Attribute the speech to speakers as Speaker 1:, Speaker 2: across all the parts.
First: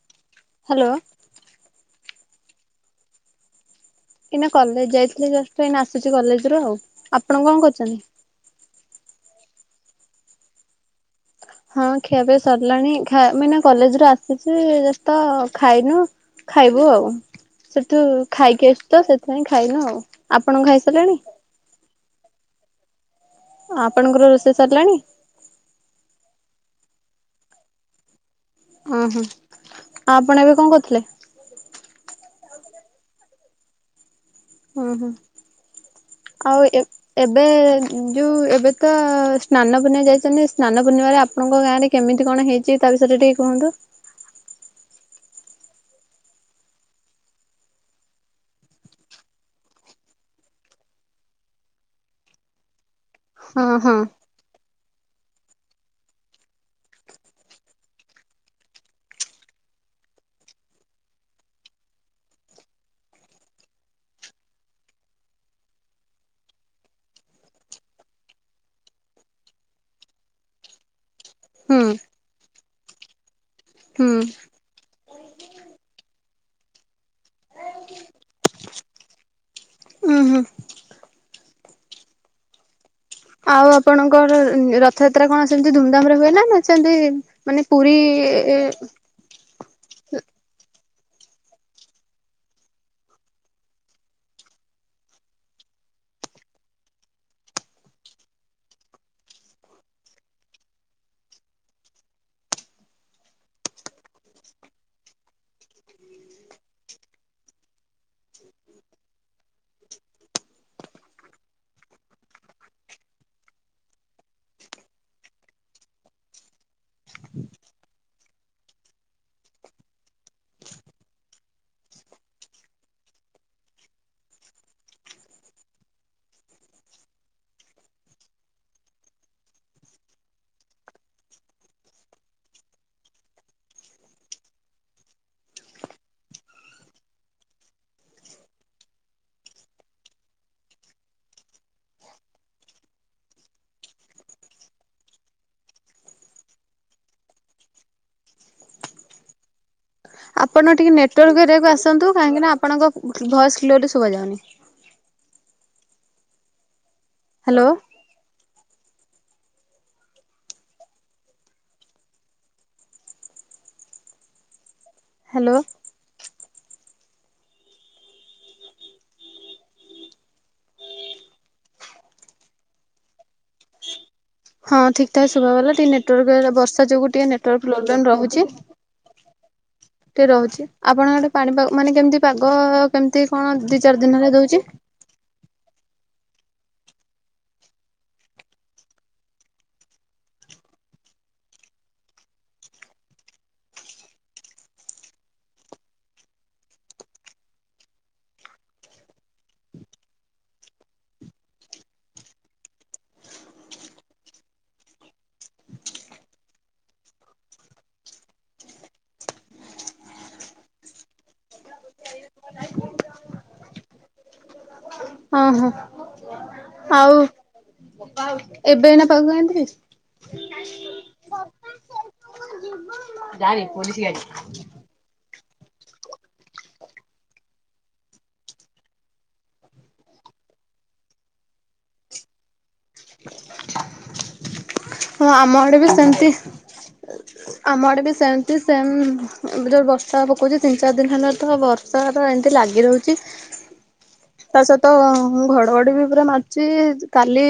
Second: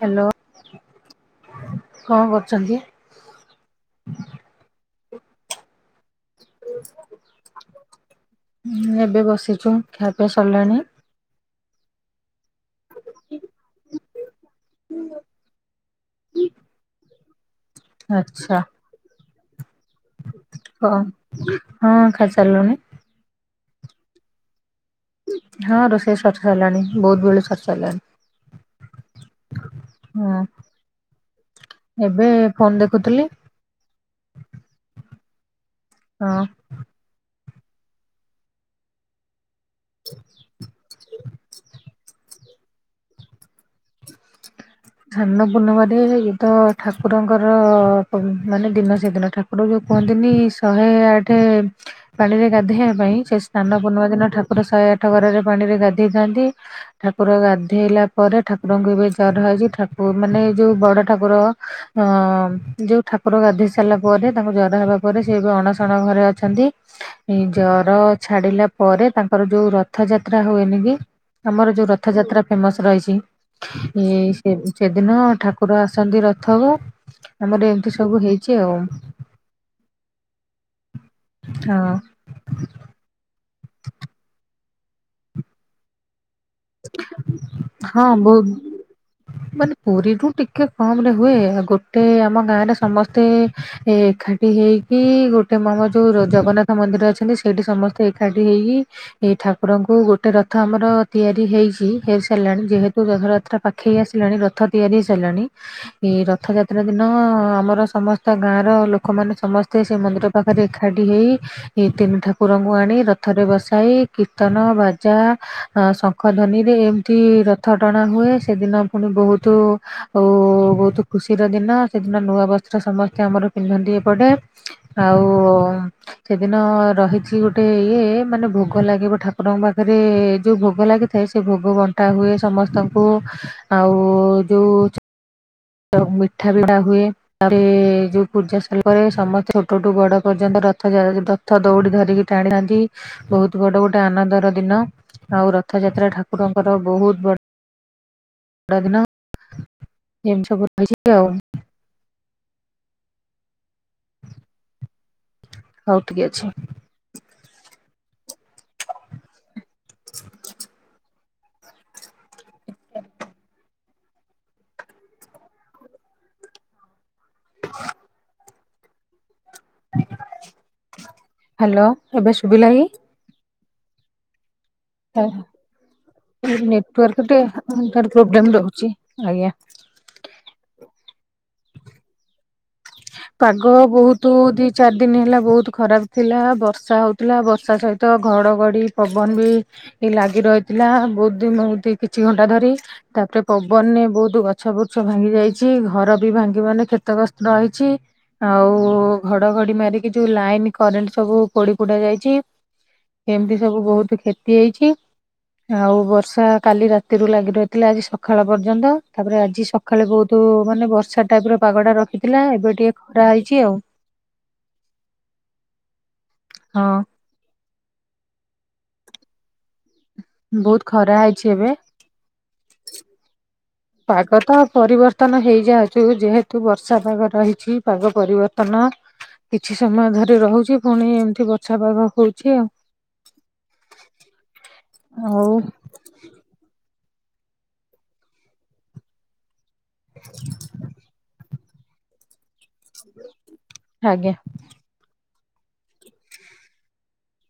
Speaker 1: Hello.
Speaker 2: Hello.
Speaker 1: କଣ କରୁଚନ୍ତି?
Speaker 2: ଏଇନା କଲେଜ୍ ଯାଇଥିଲି ଜଷ୍ଟ ଏଇନା ଆସିୁଚି କଲେଜ ରୁ ଆଉ ଆପଣ କଣ କହୁଚନ୍ତି?
Speaker 1: ହଁ ଏବେ ବସିଚୁ ଖିଆପିଆ ସରିଲାଣି?
Speaker 2: ହଁ ଖିଆ ପିଆ ସରିଲାଣି ଖା ମୁଁ ଏଇନା କଲେଜରୁ ଆ ସେଠି ବ୍ୟସ୍ତ ଖାଇନୁ ଖାଇବୁ ଆଉ ସେଠୁ ଖାଇକି ଆସି ତ ସେଥିପାଇଁ ଖାଇନୁ ଆଉ। ଆପଣ
Speaker 1: ହଁ
Speaker 2: ଖାଇସାରିଲେଣି?
Speaker 1: ହଁ ଖାଇସାରିଲୁଣି।
Speaker 2: ଆପଣଙ୍କର ରୋଷେଇ ସରିଲାଣି?
Speaker 1: ହଁ ରୋଷେଇ ସରି ସାରିଲାଣି ବୋହୁତ୍ ବେଳୁ ସରି ସାରିଲାଣି।
Speaker 2: ହଁ ହଁ
Speaker 1: ହଁ
Speaker 2: ଆପଣ ଏବେ କଣ କରୁଥିଲେ?
Speaker 1: ଏବେ ଫୋନ୍ ଦେଖୁଥିଲି।
Speaker 2: ହୁଁ ହୁଁ
Speaker 1: ହଁ
Speaker 2: ଆଉ ଏ ଏବେ ଯୋଉ ଏବେତ ସ୍ନାନ ପୂର୍ଣିମା ଯାଇଚନ୍ତି ସ୍ନାନ ପୂର୍ଣ୍ଣିମାରେ ଆପଣଙ୍କ ଗାଁ ରେ କେମିତି କଣ ହେଇଚି ତା ବିଷୟରେ ଟିକେ କୁହନ୍ତୁ?
Speaker 1: ସ୍ନାନ ପୂର୍ଣ୍ଣିମାରେ ଇଏତ ଠାକୁରଙ୍କର ପ ମାନେ ଦିନ ସେଦିନ ଠା କୁର ଯୋଉ କୁହନ୍ତିନି ଶହେ ଆଠ ପାଣିରେ ଗାଧେଇବା ପାଇଁ ସେ
Speaker 2: ହଁ
Speaker 1: ସ୍ନାନ
Speaker 2: ହଁ
Speaker 1: ପୂର୍ଣ୍ଣିମା ଦିନ ଠାକୁର ଶହେ ଆଠ ଗରାରେ ପାଣିରେ ଗାଧେଇଥାନ୍ତି। ଠାକୁର ଗାଧେଇଲା ପରେ ଠାକୁରଙ୍କୁ ଏବେ ଜର ହେଇଚି ଠାକୁ ମାନେ ଯୋଉ ବଡ ଠାକୁର। ହଁ ଯୋଉ ଠାକୁର ଗାଧେଇ ସାରିଲା ପରେ ତାଙ୍କୁ ଜର ହେବା ପରେ ସିଏ ଏବେ ଅଣସଣ ଘରେ ଅଛନ୍ତି। ଏ ଜର ଛାଡିଲା ପରେ ତାଙ୍କର ଯୋଉ ରଥଯାତ୍ରା ହୁଏନି କି? ଆମର
Speaker 2: ହୁଁ
Speaker 1: ଯୋଉ ରଥଯାତ୍ରା ଫେମସ୍ ରହିଚି
Speaker 2: ହୁଁ
Speaker 1: ଇଏ ସେଦିନ ଠାକୁର ଆସନ୍ତି ରଥକୁ ଆମର ଏମିତି ସବୁ ହେଇଚି ଆଉ।
Speaker 2: ହୁଁ।
Speaker 1: ହଁ।
Speaker 2: ଆଉ ଆପଣଙ୍କର ରଥଯାତ୍ରା କଣ ସେମିତି ଧୁମଧାମରେ ହୁଏ ନା ନା ସେନ୍ତି ମାନେ ପୁରୀ
Speaker 1: ହଁ ବହୁତ ମାନେ ପୁରୀରୁୁ ଟିକେ କମ୍ ରେ ହୁଏ, ଆ ଗୋଟେ ଆମ ଗାଁରେ ସମସ୍ତେ ଏଖା ପି ହେଇକି ଗୋଟେ ମମ ଯୋଉ ଜଗନ୍ନାଥ ମନ୍ଦିର ଅଛନ୍ତି, ସେଇଠି ସମସ୍ତେ ଏକାଠି ହେଇକି ଏଇ ଠାକୁରଙ୍କୁ ଗୋଟେ ରଥ ଆମର ତିଆରି ହେଇଚି ହେଇସାରିଲାଣି ଯେହେତୁ ରଥଯାତ୍ରା ପାଖେଇ ଆସିଲାଣି, ରଥ ତିଆରି ହେଇ ସାରିଲାଣି। ଏଇ ରଥଯାତ୍ରା ଦିନ ଆମର ସମସ୍ତ ଗାଁ ର ଲୋକମାନେ ସମସ୍ତେ ସେ ମନ୍ଦିର ରଥ ପାଖରେ ଏକାଠି ହେଇ ଏ ତିନି ଠାକୁରଙ୍କୁ ଆଣି ରଥରେ ବସାଇ କୀର୍ତ୍ତନ ବାଜା ହଁ ଶଙ୍ଖ ଧ୍ୱନିରେ ଏମିତି ରଥ ଟଣା ହୁଏ, ସେଦିନ ପୁଣି ବହୁତୁ ଆଉ ବହୁତୁ ଖୁସିର ଦିନ ସେଦିନ ନୂଆ ବସ୍ତ୍ର ସମସ୍ତେ ଆମର ପିନ୍ଧନ୍ତି ଏପଟେ, ଆଉ ସେଦିନ ରହିଛି ଗୋଟେ ଇଏ ମାନେ ଭୋଗ ଲାଗିବ ଠାକୁରଙ୍କ ପାଖେରେ ଯୋଉ ଭୋଗ ଲାଗିଥାଏ ସେ ଭୋଗ ବଣ୍ଟା ହୁଏ ସମସ୍ତଙ୍କୁ ଆଉ ଯୋଉ ମିଠା ବିଡ଼ା ହୁଏ। ତାରେ ଯୋଉ ପୂଜା ସରିଲା ପରେ ସମସ୍ତେ ଛୋଟଠୁ ବଡ ପର୍ଯ୍ୟନ୍ତ ରଥ ଯାତ ରଥ ଦୌଡି ଧରିକି ଟାଣିଥାନ୍ତି ବହୁତୁ ବଡ ଗୋଟେ ଆନନ୍ଦର ଦିନ। ଆଉ ରଥଯାତ୍ରା ଠାକୁରଙ୍କର ବହୁତୁ ବଡ ବଡ଼ ଦିନ। ଏମିତି ସବୁ
Speaker 2: ଆପଣ ଟିକେ
Speaker 1: ରହିଛି ଆଉ
Speaker 2: ନେଟୱାର୍କ ଏରିଆକୁ ଆସନ୍ତୁ କାହିଁକିନା ଆପଣଙ୍କ ଭଏସ୍ କ୍ଲୋଲି ଶୁଭାଯାଉନି।
Speaker 1: ହଉ ଠିକି ଅଛି।
Speaker 2: ହ୍ୟାଲୋ। ହ୍ୟାଲୋ।
Speaker 1: [inaudible] ହ୍ୟାଲୋ ଏବେ ସୁୁଭିଲା କି?
Speaker 2: ହଁ ଠିକ୍ ଠାକ୍ ଶୁଭାଗଲା ଟିକେ ନେଟୱାର୍କ ବର୍ଷା ଯୋଗୁ ଟିକେ ନେଟୱାର୍କ ପ୍ରୋବ୍ଲେମ୍
Speaker 1: ନେଟୱାର୍କଟୋର ପ୍ରୋବ୍ଲେମ୍ ରହୁଚି ଆଜ୍ଞା।
Speaker 2: ଟେ ରହୁଚି ଆପଣଙ୍କ ଆଡେ ପାଣିପାଗ ମାନେ କେମିତି? ପାଗ କେମିତି କଣ
Speaker 1: ପାଗ
Speaker 2: ଦି ଚାରି ଦିନ ହେଲା
Speaker 1: ବହୁତୁ
Speaker 2: ଦଉଛି?
Speaker 1: ଦି ଚାରି ଦିନ ହେଲା ବହୁତୁ ଖରାପ। ଥିଲା ବର୍ଷା ହେଉଥିଲା ବର୍ଷା ସହିତ ଘଡ଼ଘଡ଼ି ପବନ ବି ଲାଗି ରହିଥିଲା ବହୁ ଦିନ କିଛି ଘଣ୍ଟା ଧରି। ତାପରେ ପବନରେ ବହୁତୁ ଗଛ ବୁଛ ଭାଙ୍ଗି ଯାଇଚି ଘର ବି ଭାଙ୍ଗିବାନେ କ୍ଷେତଗ୍ରସ୍ତ ହେଇ ଚି। ଆଉ ଘଡଘଡି ମାରିକି ଯୋଉ ଲାଇନି କରେଣ୍ଟ ସବୁ ପୋଡି ପୋଡା ଯାଇଚି। ଏମିତି ସବୁ ବହୁତୁ କ୍ଷତି ହେଇଚି। ଆଉ ବର୍ଷା କାଲି ରାତିରୁ ଲାଗି ରହିଥିଲା ଆଜି ସକାଳ ପର୍ଯ୍ୟନ୍ତ ତାପରେ ଆଜି ସ ସକାଳୁ ବହୁତୁ ମାନେ ବର୍ଷା ଟାଇପି ର ପାଗ ଟା ରଖିଥିଲା ଏବେ ଏବେ ଟିକେ ଖରା ହେଇଚି ଆଉ।
Speaker 2: ହଁ ହଁ
Speaker 1: ହଁ।
Speaker 2: ଆଉ ଏବେ ଏଇନା ପାଗ କେମିତି ହେଇଚି?
Speaker 1: ବହୁତୁ ଖରା ହେଇଛି ଏବେ।
Speaker 2: ଯାଣି ପୋଲିସି ଗାଡି।
Speaker 1: ପତନ ହେଇଯାଉଚୁ ଯେହେତୁ ବର୍ଷା ପାଗ ରହିଛି ପାଗ ପରିବର୍ତ୍ତନ କିଛି ସମୟ ଧରି ରହୁଚି ପୁଣି ଏମିତି ବଛା ପଗ ହଉଛି ଆଉ।
Speaker 2: ହଁ ଆମ
Speaker 1: ହଉ
Speaker 2: ଆଡେ ବି ସେମିତି। ଆମ ଆଡେ ବି ସେମିତି ସେମେ ଯୋ ବସ୍ତା ପକୋଉଚି ତିନି ଚାରି ଦିନି ହେଲା ତ ବର୍ଷା ଏବେ ଏନ୍ତେ ଲାଗି ରହୁଚି
Speaker 1: ଆଜ୍ଞା
Speaker 2: ତା ସହିତ ମୁଁ ଘଡ଼ଘଡ଼ି ବି ପୁରା ମାରୁଚି କାଲି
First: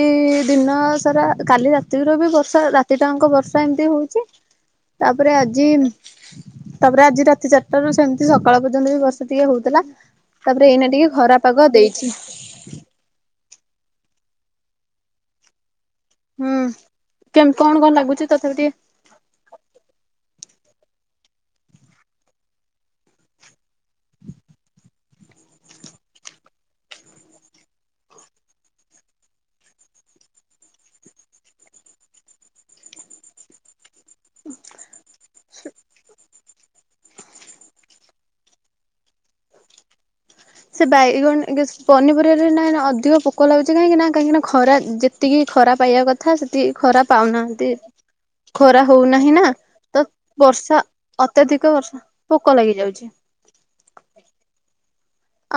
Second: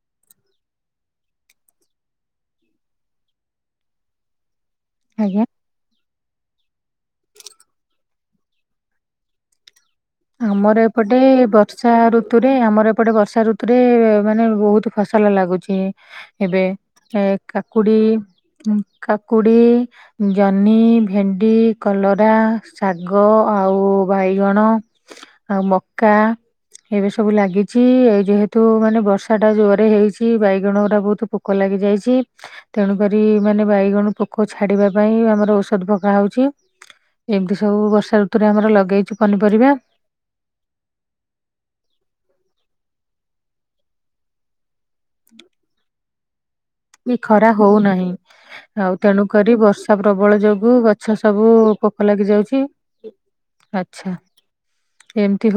Speaker 2: ଦିନ ସାରା କାଲି ରାତି ବିରୁ ବ ସା ରାତିଟା ଆଙ୍କ ବର୍ଷା ଏମିତି ହୋଉଚି ତାପରେ
Speaker 1: ଆଜ୍ଞା।
Speaker 2: ଆଜି ତାପରେ ଆଜି ରାତି ଚାରିଟାରୁ ସେମତି ସକାଳ ପର୍ଯ୍ୟନ୍ତ ବି ବର୍ଷା ଟିକେ ହୋଉଥୁଲା।
Speaker 1: ଆମର ଏପଟେ ବର୍ଷା ଋତୁ ରେ ଆମର ଏପଟେ ବର୍ଷା ଋତୁରେ ମାନେ ବୋହୁତ ଫସଲ ଲାଗୁଚି।
Speaker 2: ହୁଁ
Speaker 1: ଏବେ ଏ
Speaker 2: କେମ କଣ କଣ
Speaker 1: କାକୁଡ଼ି
Speaker 2: ଲାଗୁଛି ତଥାପି ଟିକେ
Speaker 1: ଉଁ କାକୁଡ଼ି ଜହ୍ନି, ଭେଣ୍ଡି, କଲରା, ଶାଗ ଆଉ ବାଇଗଣ। ଆଉ ମକା। ଏବେ ସବୁ ଲାଗିଛି ଏଇ ଯେହେତୁ ମାନେ ବର୍ଷାଟା ଜୋରେ ହେଇଛି ବାଇଗଣ ଉରା ବହୁତ ପୋ କ ଲାଗି ଯାଇଚି। ତେଣୁକରି ମାନେ ବାଇଗଣ ପୋକ ଛାଡ଼ିବା ପାଇଁ ଆମର ଔଷଧ ପକା ହଉଚି। ଏମିତି ସବୁ ବର୍ଷା ଋତୁରେ ଆମର ଲଗେଇଚୁ ପନିପରିବା।
Speaker 2: ସେ ବାଇଗଣ ଏଗିଛ୍ ପନିପରିବାରେ ନାହିଁ ନା ଅଧିକ ପୋକ ଲାଗୁଚି କାହିଁକି ନା କାହିଁକି ନା ଖରା ଯେ ତିକି ଖରା ପାଇବା କ
Speaker 1: ବି ଖରା ହୋଉନାହିଁ।
Speaker 2: ଖରା
Speaker 1: ଆଉ ତେଣୁ
Speaker 2: ହଉନାହିଁ ନା
Speaker 1: କରି ବର୍ଷା
Speaker 2: ତ
Speaker 1: ପ୍ରବଳ ଯୋଗୁ
Speaker 2: ବର୍ଷା
Speaker 1: ଗଛ ସବୁ
Speaker 2: ଅତ୍ୟଧିକ ବର୍ଷା
Speaker 1: ପୋକ ଲାଗି ଯାଉଛି। ଆଚ୍ଛା ‌।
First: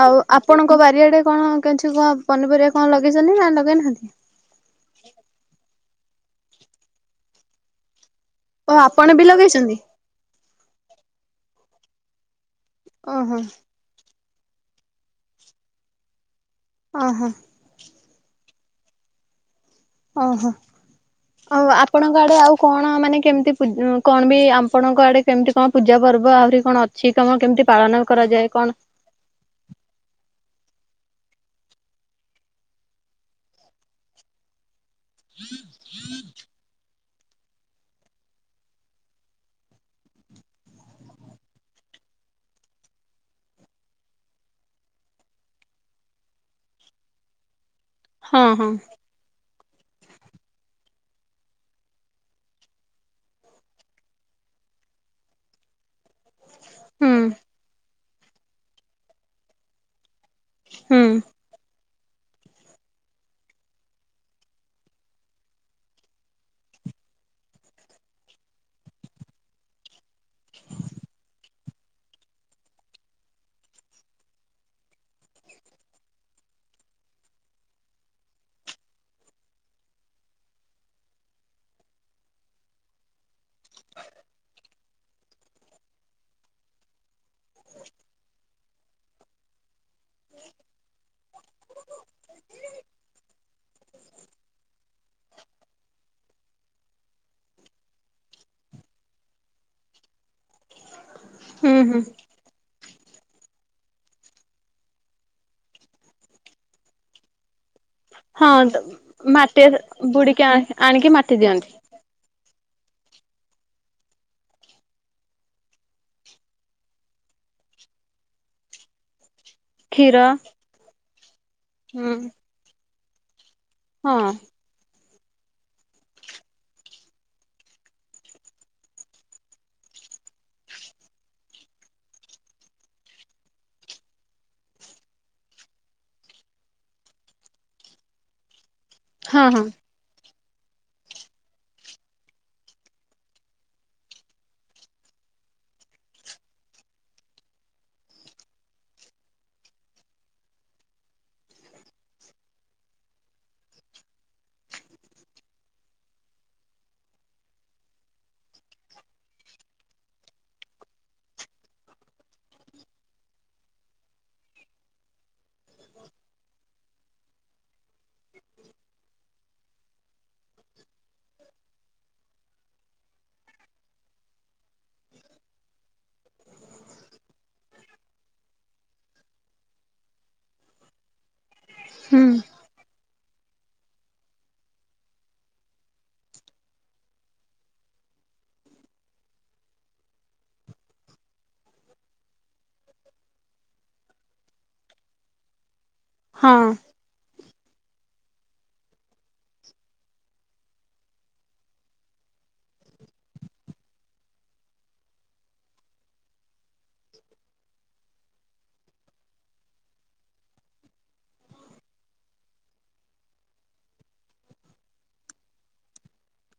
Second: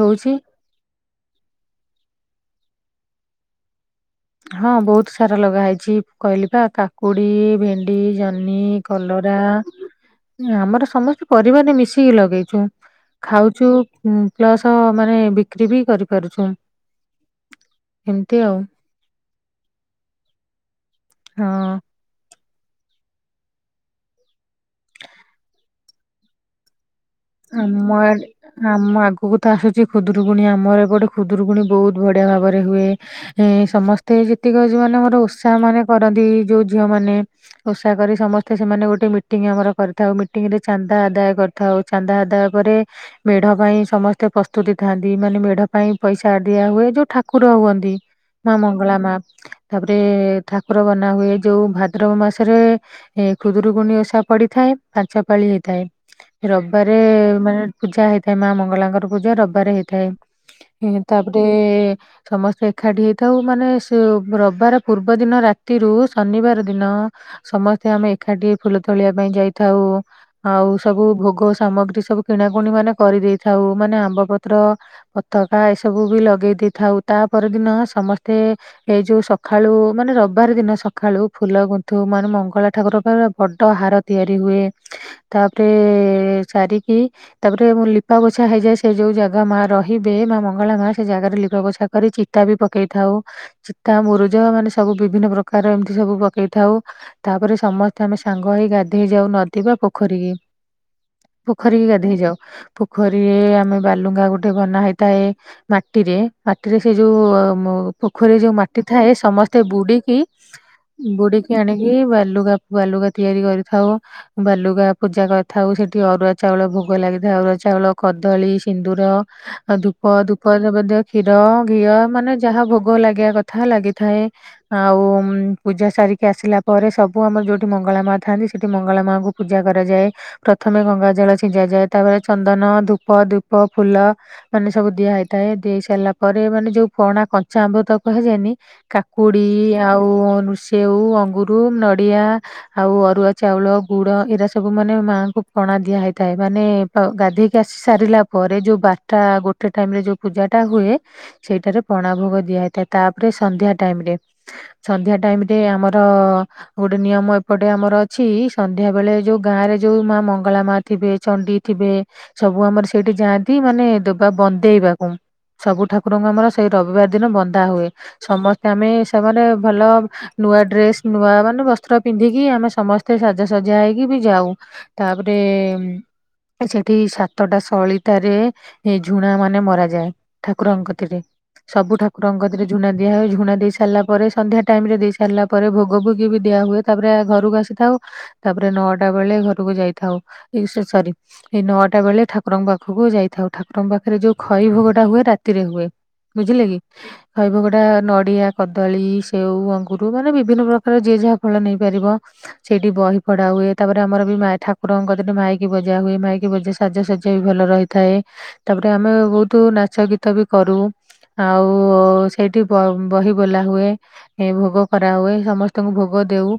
Speaker 2: ଆଉ ଆପଣଙ୍କ ବାରିଆଡେ କଣ କେଛି କଁ ପନିପରିବା କଁ ଲଗେଇଛନ୍ତି ନା ନଗେଇନାହାନ୍ତି?
Speaker 1: ହଁ ବହୁତ ସାରା ଲଗା ହେଇଛି କହିଲି ପା କାକୁଡି, ଭେ ଣ୍ଡି, ଜହ୍ନି,
Speaker 2: ଓ ଆପଣ ବି
Speaker 1: କଲରା
Speaker 2: ଲଗେଇଛନ୍ତି
Speaker 1: ଏଇଆମର ସମସ୍ତେ ପରିବାରରେ ମିଶିକି ଲଗେଇଚୁ
Speaker 2: ଓହୋ
Speaker 1: ଖାଉଚୁ ହୁଁ ପ୍ଲସ ମାନେ ବିକ୍ରି ବି କରିପାରୁଛୁଁ।
Speaker 2: ଅହ।
Speaker 1: ଏମତି ଆଉ।
Speaker 2: ଅହ
Speaker 1: ହଁ।
Speaker 2: ଆଓ ଆ ପଣଙ୍କ ଆଡ଼େ ଆଉ କଣ ମାନେ କେମିତି ପୁ କଣ ବି ଆପଣଙ୍କ ଆଡ଼େ କେମତି କଁ ପୂଜା ପର୍ବ ଆହୁରି କଣ ଅ ଛି ତମ କେମିତି ପାଳନ କରାଯାଏ କଣ?
Speaker 1: ବହୁତ ଆସୁଚି ଖୁଦୁରୁକୁୁଣୀ ଆମର ଏପଟେ ଖୁଦୁରୁକୁୁଣିୀ ବହୁତ ବଢିଆ ଭାବରେ ହୁଏ ଏଁ ସମସ୍ ତେ ଯେତିକି ଯୋଉମାନେ ଆମର ଓଷା ମାନେ କରନ୍ତି ଯୋଉ ଝିଅ ମାନେ ଓଷା କରି ସମସ୍ତେ ସେମାନେ ଗୋଟେ ମିଟିଂ ଆମର କରିଥାଉ ମିଟିଂରେ ଚାନ୍ଦା ଆଦାୟ କରିଥାଉ। ଚାନ୍ଦା ଆଦାୟ ପରେ ମେଢ଼ ପାଇଁ ସମସ୍ତେ ପ୍ରସ୍ତୁତି ଥାଆନ୍ତି ମାନେ ମେଢ଼ ପାଇଁ ପଇସା ଦିଆ ହୁଏ ଯୋଉ ଠାକୁର ହୁଅନ୍ତି।
Speaker 2: ହଁ
Speaker 1: ମା
Speaker 2: ହଁ
Speaker 1: ମଙ୍ଗଳା ମା ତାପରେ ଠାକୁର ବନା ହୁଏ ଯୋଉ ଭାଦ୍ରବ ମାସରେ ଏ ଖୁଦୁରୁକୁୁଣି ଓଷା ପଡ଼ିଥାଏ ପାଞ୍ଚ ପାଳି ହେଇଥାଏ। ରବାରେ
Speaker 2: ହୁଁ
Speaker 1: ମାନେ ପୂଜା ହେଇଥାଏ ମା ମଙ୍ଗଳାଙ୍କର ପୂଜା ରବାରେ ହେଇଥାଏ। ଏ ହେଁ
Speaker 2: ହୁଁ।
Speaker 1: ତାପରେ ସମସ୍ତେ ଏଖାଠି ହେଇଥାଉ ମାନେ ସେ ରବାରେ ପୂର୍ବ ଦିନ ରାତିରୁ ଶନିବାର ଦିନ ସମସ୍ତେ ଆମେ ଏଖାଠି ଫୁଲ ତୋଳିବା ପାଇଁ ଯାଇଥାଉ ଆଉ ସବୁ ଭୋ ଗ ସାମଗ୍ରୀ ସବୁ କିଣାକୁଣି ମାନେ କରିଦେଇଥାଉ ମାନେ ଆମ୍ବ ପତ୍ର ପତାକା ଏସବୁ ବି ଲଗେଇ ଦେଇଥାଉ ତା ପର ଦିନ ସମସ୍ତେ ଏଇ ଯୋଉ ସଖାଳୁ ମାନେ ରବାର ଦିନ ସଖାଳୁ ଫୁଲ ଗୁନ୍ଥିବୁ ମାନେ ମଙ୍ଗଳା ଠାକୁର କଇବେ ବଡ଼ ହାର ତିଆରି ହୁଏ ତାପରେ ଏ ସାରିକି ତାପରେ ମୁଁ ଲିପା ପୋଛା ହେଇଯାଏ ସେ ଯୋଉ ଜାଗା ମା ର ହିବେ ମା ମଙ୍ଗଳା ମା ସେ ଜାଗାରେ ଲିପା ପୋଛା କରି ଚିତା ବି ପକେଇ ଥାଉ। ଚିତା, ମୁରୁଜ ମାନେ ସବୁ ବିଭିନ୍ନ ପ୍ରକାର ଏମିତି ସବୁ ପକେଇଥାଉ। ତାପରେ ସମସ୍ତେ ଆମେ ସାଙ୍ଗ ହେଇ ଗାଧେଇ ଯାଉ ନଦୀ ବା ପୋଖରୀ କି।
Speaker 2: ହୁଁ
Speaker 1: ପୋଖରୀ କି
Speaker 2: ହୁଁ
Speaker 1: ଗାଧେଇ ଯାଉ। ପୋଖରୀ ଆମେ ବାଲୁକା ଗୋଟେ ବନା ହେଇଥାଏ ମାଟିରେ ମାଟିରେ ସେ ଯୋଉ ପୋଖରୀରେ ଯୋଉ
Speaker 2: ହଁ
Speaker 1: ମାଟି ଥାଏ ସମସ୍ତେ
Speaker 2: ମାଟି
Speaker 1: ବୁଡିକି
Speaker 2: ଆଣିକି ମାଟି
Speaker 1: ବୁଡିକି
Speaker 2: ଦିଅନ୍ତି।
Speaker 1: ଆଣି କି ବାଲୁକା ବାଲୁକା ତିଆରି କରିଥାଉ ବାଲୁକା ପୂଜା କରିଥାଉ ସେଠି ଠି ଅରୁଆ ଚାଉଳ ଭୋଗ ଲାଗିଥାଏ ଅରୁଆ ଚାଉଳ, କଦଳୀ, ସିନ୍ଦୁର ଆଉ ଧୂପ,
Speaker 2: କ୍ଷୀର
Speaker 1: ଧୂପ ଏସବୁ ଦେଇ କ୍ଷୀର, ଘିଅ
Speaker 2: ହୁଁ
Speaker 1: ମାନେ ଯାହା ଭୋଗ ଲାଗିବା କଥା ଲାଗି
Speaker 2: ହଁ
Speaker 1: ଥାଏ। ଆଉ ପୂଜା ସାରିକି ଆସିଲା ପରେ ସବୁ ଆମର ଯୋଉଠି ମଙ୍ଗଳା ମା ଥାଆନ୍ତି ସେଠି ମଙ୍ଗଳା ମା ଙ୍କୁ ପୂଜା କରାଯାଏ ପ୍ରଥମେ ଗଙ୍ଗା ଜଳ ଛିଞ୍ଚା ଯାଏ ତାପରେ ଚନ୍ଦନ, ଧୂପ, ଦୀପ, ଫୁଲ ମାନେ ସବୁ ଦିଆହଇଥାଏ ଦେଇ ସାରିଲା ପରେ ମାନେ ଯୋଉ ପଣା ପଞ୍ଚାମ୍ବୃତ କୁହାଯାଏନି କା
Speaker 2: ହଁ
Speaker 1: କୁଡି
Speaker 2: ହଁ
Speaker 1: ଆଉ ସେଉ, ଅଙ୍ଗୁରୁ, ନଡ଼ିଆ ଆଉ ଅରୁଆ ଚାଉଳ, ଗୁଡ଼, ଏଇରା ସବୁ ମାନେ ମାଆଙ୍କୁ ପଣା ଦିଆ ହେଇଥାଏ ମାନେ ଗାଧେଇକି ଆସି ସାରିଲା ପରେ ଯୋଉ ବାରଟା ଗୋଟେ ଟେ ଟାଇମ ରେ ଯୋଉ ପୂଜା ଟା ହୁଏ ସେଇଟାରେ ପଣା ଭୋଗ ଦିଆହେଇଥାଏ ତାପରେ ସନ୍ଧ୍ୟା ଟାଇମ ରେ ସନ୍ଧ୍ୟା ଟାଇମ ରେ ଆମର ଗୋଟେ ନିୟମ ଏପଟେ ଆମର ଅଛି ସନ୍ଧ୍ୟା ବେଳେ ଯୋଉ ଗାଁ ରେ ଯୋଉ ମା ମଙ୍ଗ ମଙ୍ଗଳା ମା ଥିବେ, ଚଣ୍ଡି ଥିବେ ସବୁ ଆମର ସେଇଠି ଯାଆନ୍ତି ମାନେ ଦବା ବନ୍ଦେଇବାକୁ। ସବୁ ଠାକୁରଙ୍କୁ ଆମର ସେଇ ରବିବାର ଦିନ ବନ୍ଧା ହୁଏ ସମସ୍ତେ ଆମେ ସେମାନେ ଭଲ‌ ନୂଆ ଡ୍ରେସ ନୂଆ ମାନେ ବସ୍ତ୍ର ପିନ୍ଧିକି ଆମେ ସମସ୍ତେ ସାଜସଜ୍ୟା ହେଇକି ବି ଯାଉ। ତାପରେ ସେଠି ସାତଟା ସଳିିତାରେ ଏଇ ଝୁଣା ମାନେ ମରାଯାଏ ଠାକୁରଙ୍କ କତିରେ। ସବୁ
Speaker 2: ହୁଁ
Speaker 1: ଠାକୁରଙ୍କ କତୀରେ ଝୁଣା ଦିଆ ହୁଏ ଝୁଣା ଦେଇ ସାରିଲା ପରେ ସନ୍ଧ୍ୟା ଟାଇମିରେ ଦେଇ ସାରିଲା ପରେ ଭୋଗ ଭୋଗି ବି ଦିଆ ହୁଏ ତାପରେ ଘରକୁ ଆସିଥାଉ। ତାପରେ ନଅଟା ବେଳେ ଘରକୁ ଯାଇଥାଉ, ଇ ସେ ସରି। ଏଇ ନଅଟା ବେଳେ ଠାକୁରଙ୍କ ପାଖକୁ ଯାଇଥାଉ ଠାକୁରଙ୍କ ପାଖରେ ଯୋଉ ଖଇ ଭୋଗଟା ହୁଏ ରାତିରେ ହୁଏ। ବୁଝିଲେ
Speaker 2: ହଁ
Speaker 1: କି। କହି ଭୋଗ ଟା ନଡିଆ କଦଳୀ ସେଉ ଅଙ୍ଗୁର ମାନେ ବିଭିନ୍ନ ପ୍ରକାର ଯିଏ ଯାହା ଫଳ ନେଇପାରିବ ସେଇଠି ବହି ପଢା ହୁଏ, ତାପରେ ଆମର ବି ମାଏ ଠାକ୍ ଠାକୁରଙ୍କ କତିରେ ମାଇକି ବଜା ହୁଏ ମାଇକି ବଜା ସାଜସଜି ବି ଭଲ ରହିଥାଏ। ତାପରେ ଆମେ ବହୁତ ନାଚ ଗୀତ ବି କରୁ। ଆଉ ସେଇଠି ବ ବହି ବୋଲା ହୁଏ। ଏ ଭୋଗ କରାହୁୁଏ ସମସ୍ତଙ୍କୁ ଭୋଗ ଦେଉ।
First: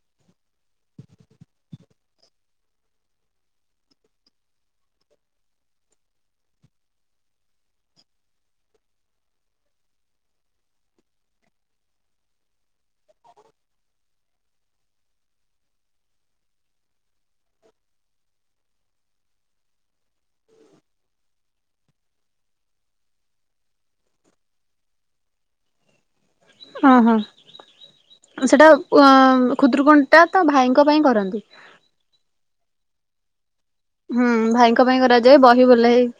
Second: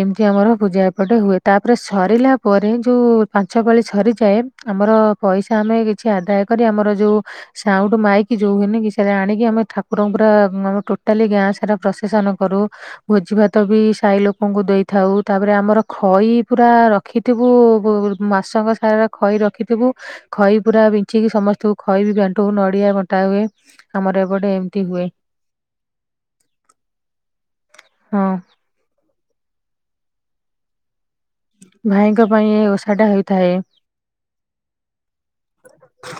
Speaker 1: ଏମିତି ଆମର ପୂଜା ଏପଟେ ହୁଏ, ତାପରେ ସରିଲା ପରେ ଯୋଉ ପାଞ୍ଚ ପାଳି ସରିଯାଏ, ଆମର ପଇସା ଆମେ କିଛି ଆଦାୟ କରି ଆମର ଯୋଉ ସାଉଁଟୁ ମାଇକି ଯୋଉ ହେନି କି ସେଟା ଆଣିକି ଆମେ ଠାକୁରଙ୍କୁ ପୁରା ଆମ ଟୋଟାଲି ଗାଁ ସାରା ପ୍ରଶେସନ କରୁ। ଭୋଜି ଭାତ ବି ସାହି ଲୋକଙ୍କୁ ଦେଇଥାଉ, ତାପରେ ଆମର ଖଇ ପୁରା ର ରଖିଥିବୁ ମାସଙ୍କ ସାରା ଖଇ ରଖିଥିବୁ। ଖଇ ପୁରା ବିଞ୍ଚିକି ସମସ୍ତଙ୍କୁ ଖଇ ବି ବାଣ୍ଟୁ ନଡିଆ ବଣ୍ଟା ହୁଏ। ଆମର ଏପଟେ ଏମିତି ହୁଏ।
Speaker 2: [inaudible] ହଁ ହଁ,
Speaker 1: ହଁ
Speaker 2: ସେଇଟା ଖୁଦୁରୁକୁଣିଟା ତ ଭାଇଙ୍କ ପାଇଁ କରନ୍ତି।
Speaker 1: ଭାଇଙ୍କ ପାଇଁ ଏ ଓଷା ଟା ହୋଇଥାଏ।
Speaker 2: ହୁଁ ଭାଇଙ୍କ ପାଇଁ କରାଯାଏ। ବହି ବୋଲା ହେଇ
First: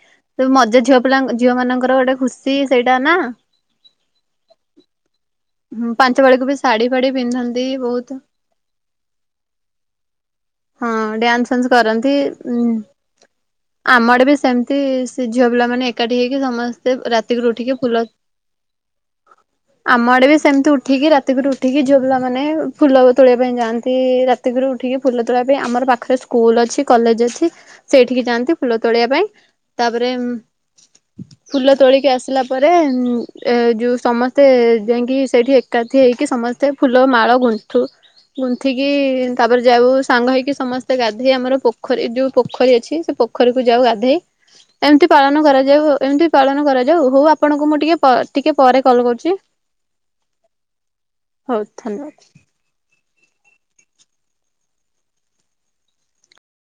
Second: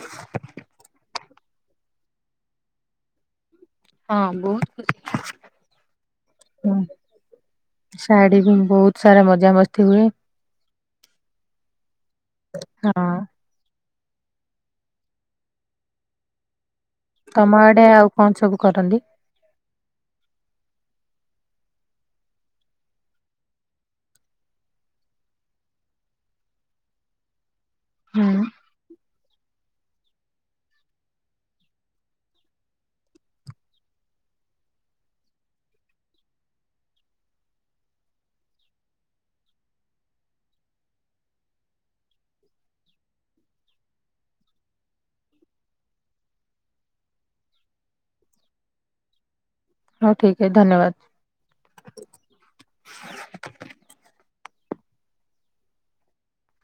Speaker 2: ତ ମଜା ଝିଅ ପିଲାଙ୍କ, ଝିଅ ମାନଙ୍କର ଗୋଟେ ଖୁସି ସେଇଟା ନା।
Speaker 1: ହଁ ବହୁତ୍ ଖୁସି।
Speaker 2: ହୁଁ ପାଞ୍ଚ ପାଳି କୁ ବି ଶାଢ଼ି ଫାଢି ପିନ୍ଧନ୍ତି ବହୁତ
Speaker 1: [unintelligible] ବହୁତ ବୋହୁତ ସାରା ମଜାମସ୍ତି ହୁଏ।
Speaker 2: ହଁ ଡ୍ୟାନ୍ସ ଫ୍ୟାନସ୍ କରନ୍ତି, ଉଁ
Speaker 1: ହଁ
Speaker 2: ଆମ ଆଡେ ବି ସେମିତି ସେ ଝିଅ ପିଲାମାନେ ଏକାଠି ହେଇକି ସମସ୍ ସେ ରାତିକୁ
Speaker 1: ତମ
Speaker 2: ରୁ ଉଠିକି
Speaker 1: ଆଡେ
Speaker 2: ଫୁଲ
Speaker 1: ଆଉ କଣ ସବୁ କରନ୍ତି?
Speaker 2: ଆମ ଆଡେ ବି ସେମିତି ଉଠିକି ରାତିକରୁ ଉଠିକି ଯୋଉ ପିଲା ମାନେ ଫୁଲ ତୋଳିବା ପାଇଁ ଯାଆନ୍ତି। ରାତ୍ ରାତିକରୁ ଉଠିକି ଫୁଲ ତୋଳିବା ପାଇଁ ଆମର ପାଖରେ ସ୍କୁଲ ଅଛି, କଲେଜ ଅଛି, ସେଇଠିକି
Speaker 1: ହୁଁ।
Speaker 2: ଯାଆନ୍ତି। ଫୁଲ ତୋଳିବା ପାଇଁ, ତାପରେ ଫୁଲ ତୋଳିକି ଆସିଲା ପରେ ଏ ଯୋଉ ସମସ୍ତେ ଯାଇକି ସେଇଠି ଏକା ଏକାଠି ହେଇକି ସମସ୍ତେ ଫୁଲ ମାଳ ଗୁନ୍ଥୁ ଗୁନ୍ଥିକି ତାପରେ ଯାଉ ସାଙ୍ଗ ହେଇକି ସମସ୍ତେ ଗାଧେଇ ଆମର ପୋଖରୀ ଯୋଉ ପୋଖରୀ ଅଛି, ସେ ପୋଖରୀକୁ ଯାଉ ଗାଧ ଏମିତି ପାଳନ କରାଯାଉ ଏମିତି ପାଳନ କରାଯାଉ, ହଉ ଆପଣଙ୍କୁ ମୁଁ ଟିକେ ଟିକେ ପରେ କଲ୍ କରୁଚି। [unintelligible]
Speaker 1: ହଉ ଠିକ୍ ଏ ଧନ୍ୟବାଦ୍।
Speaker 2: ହଉ ଥାନେ।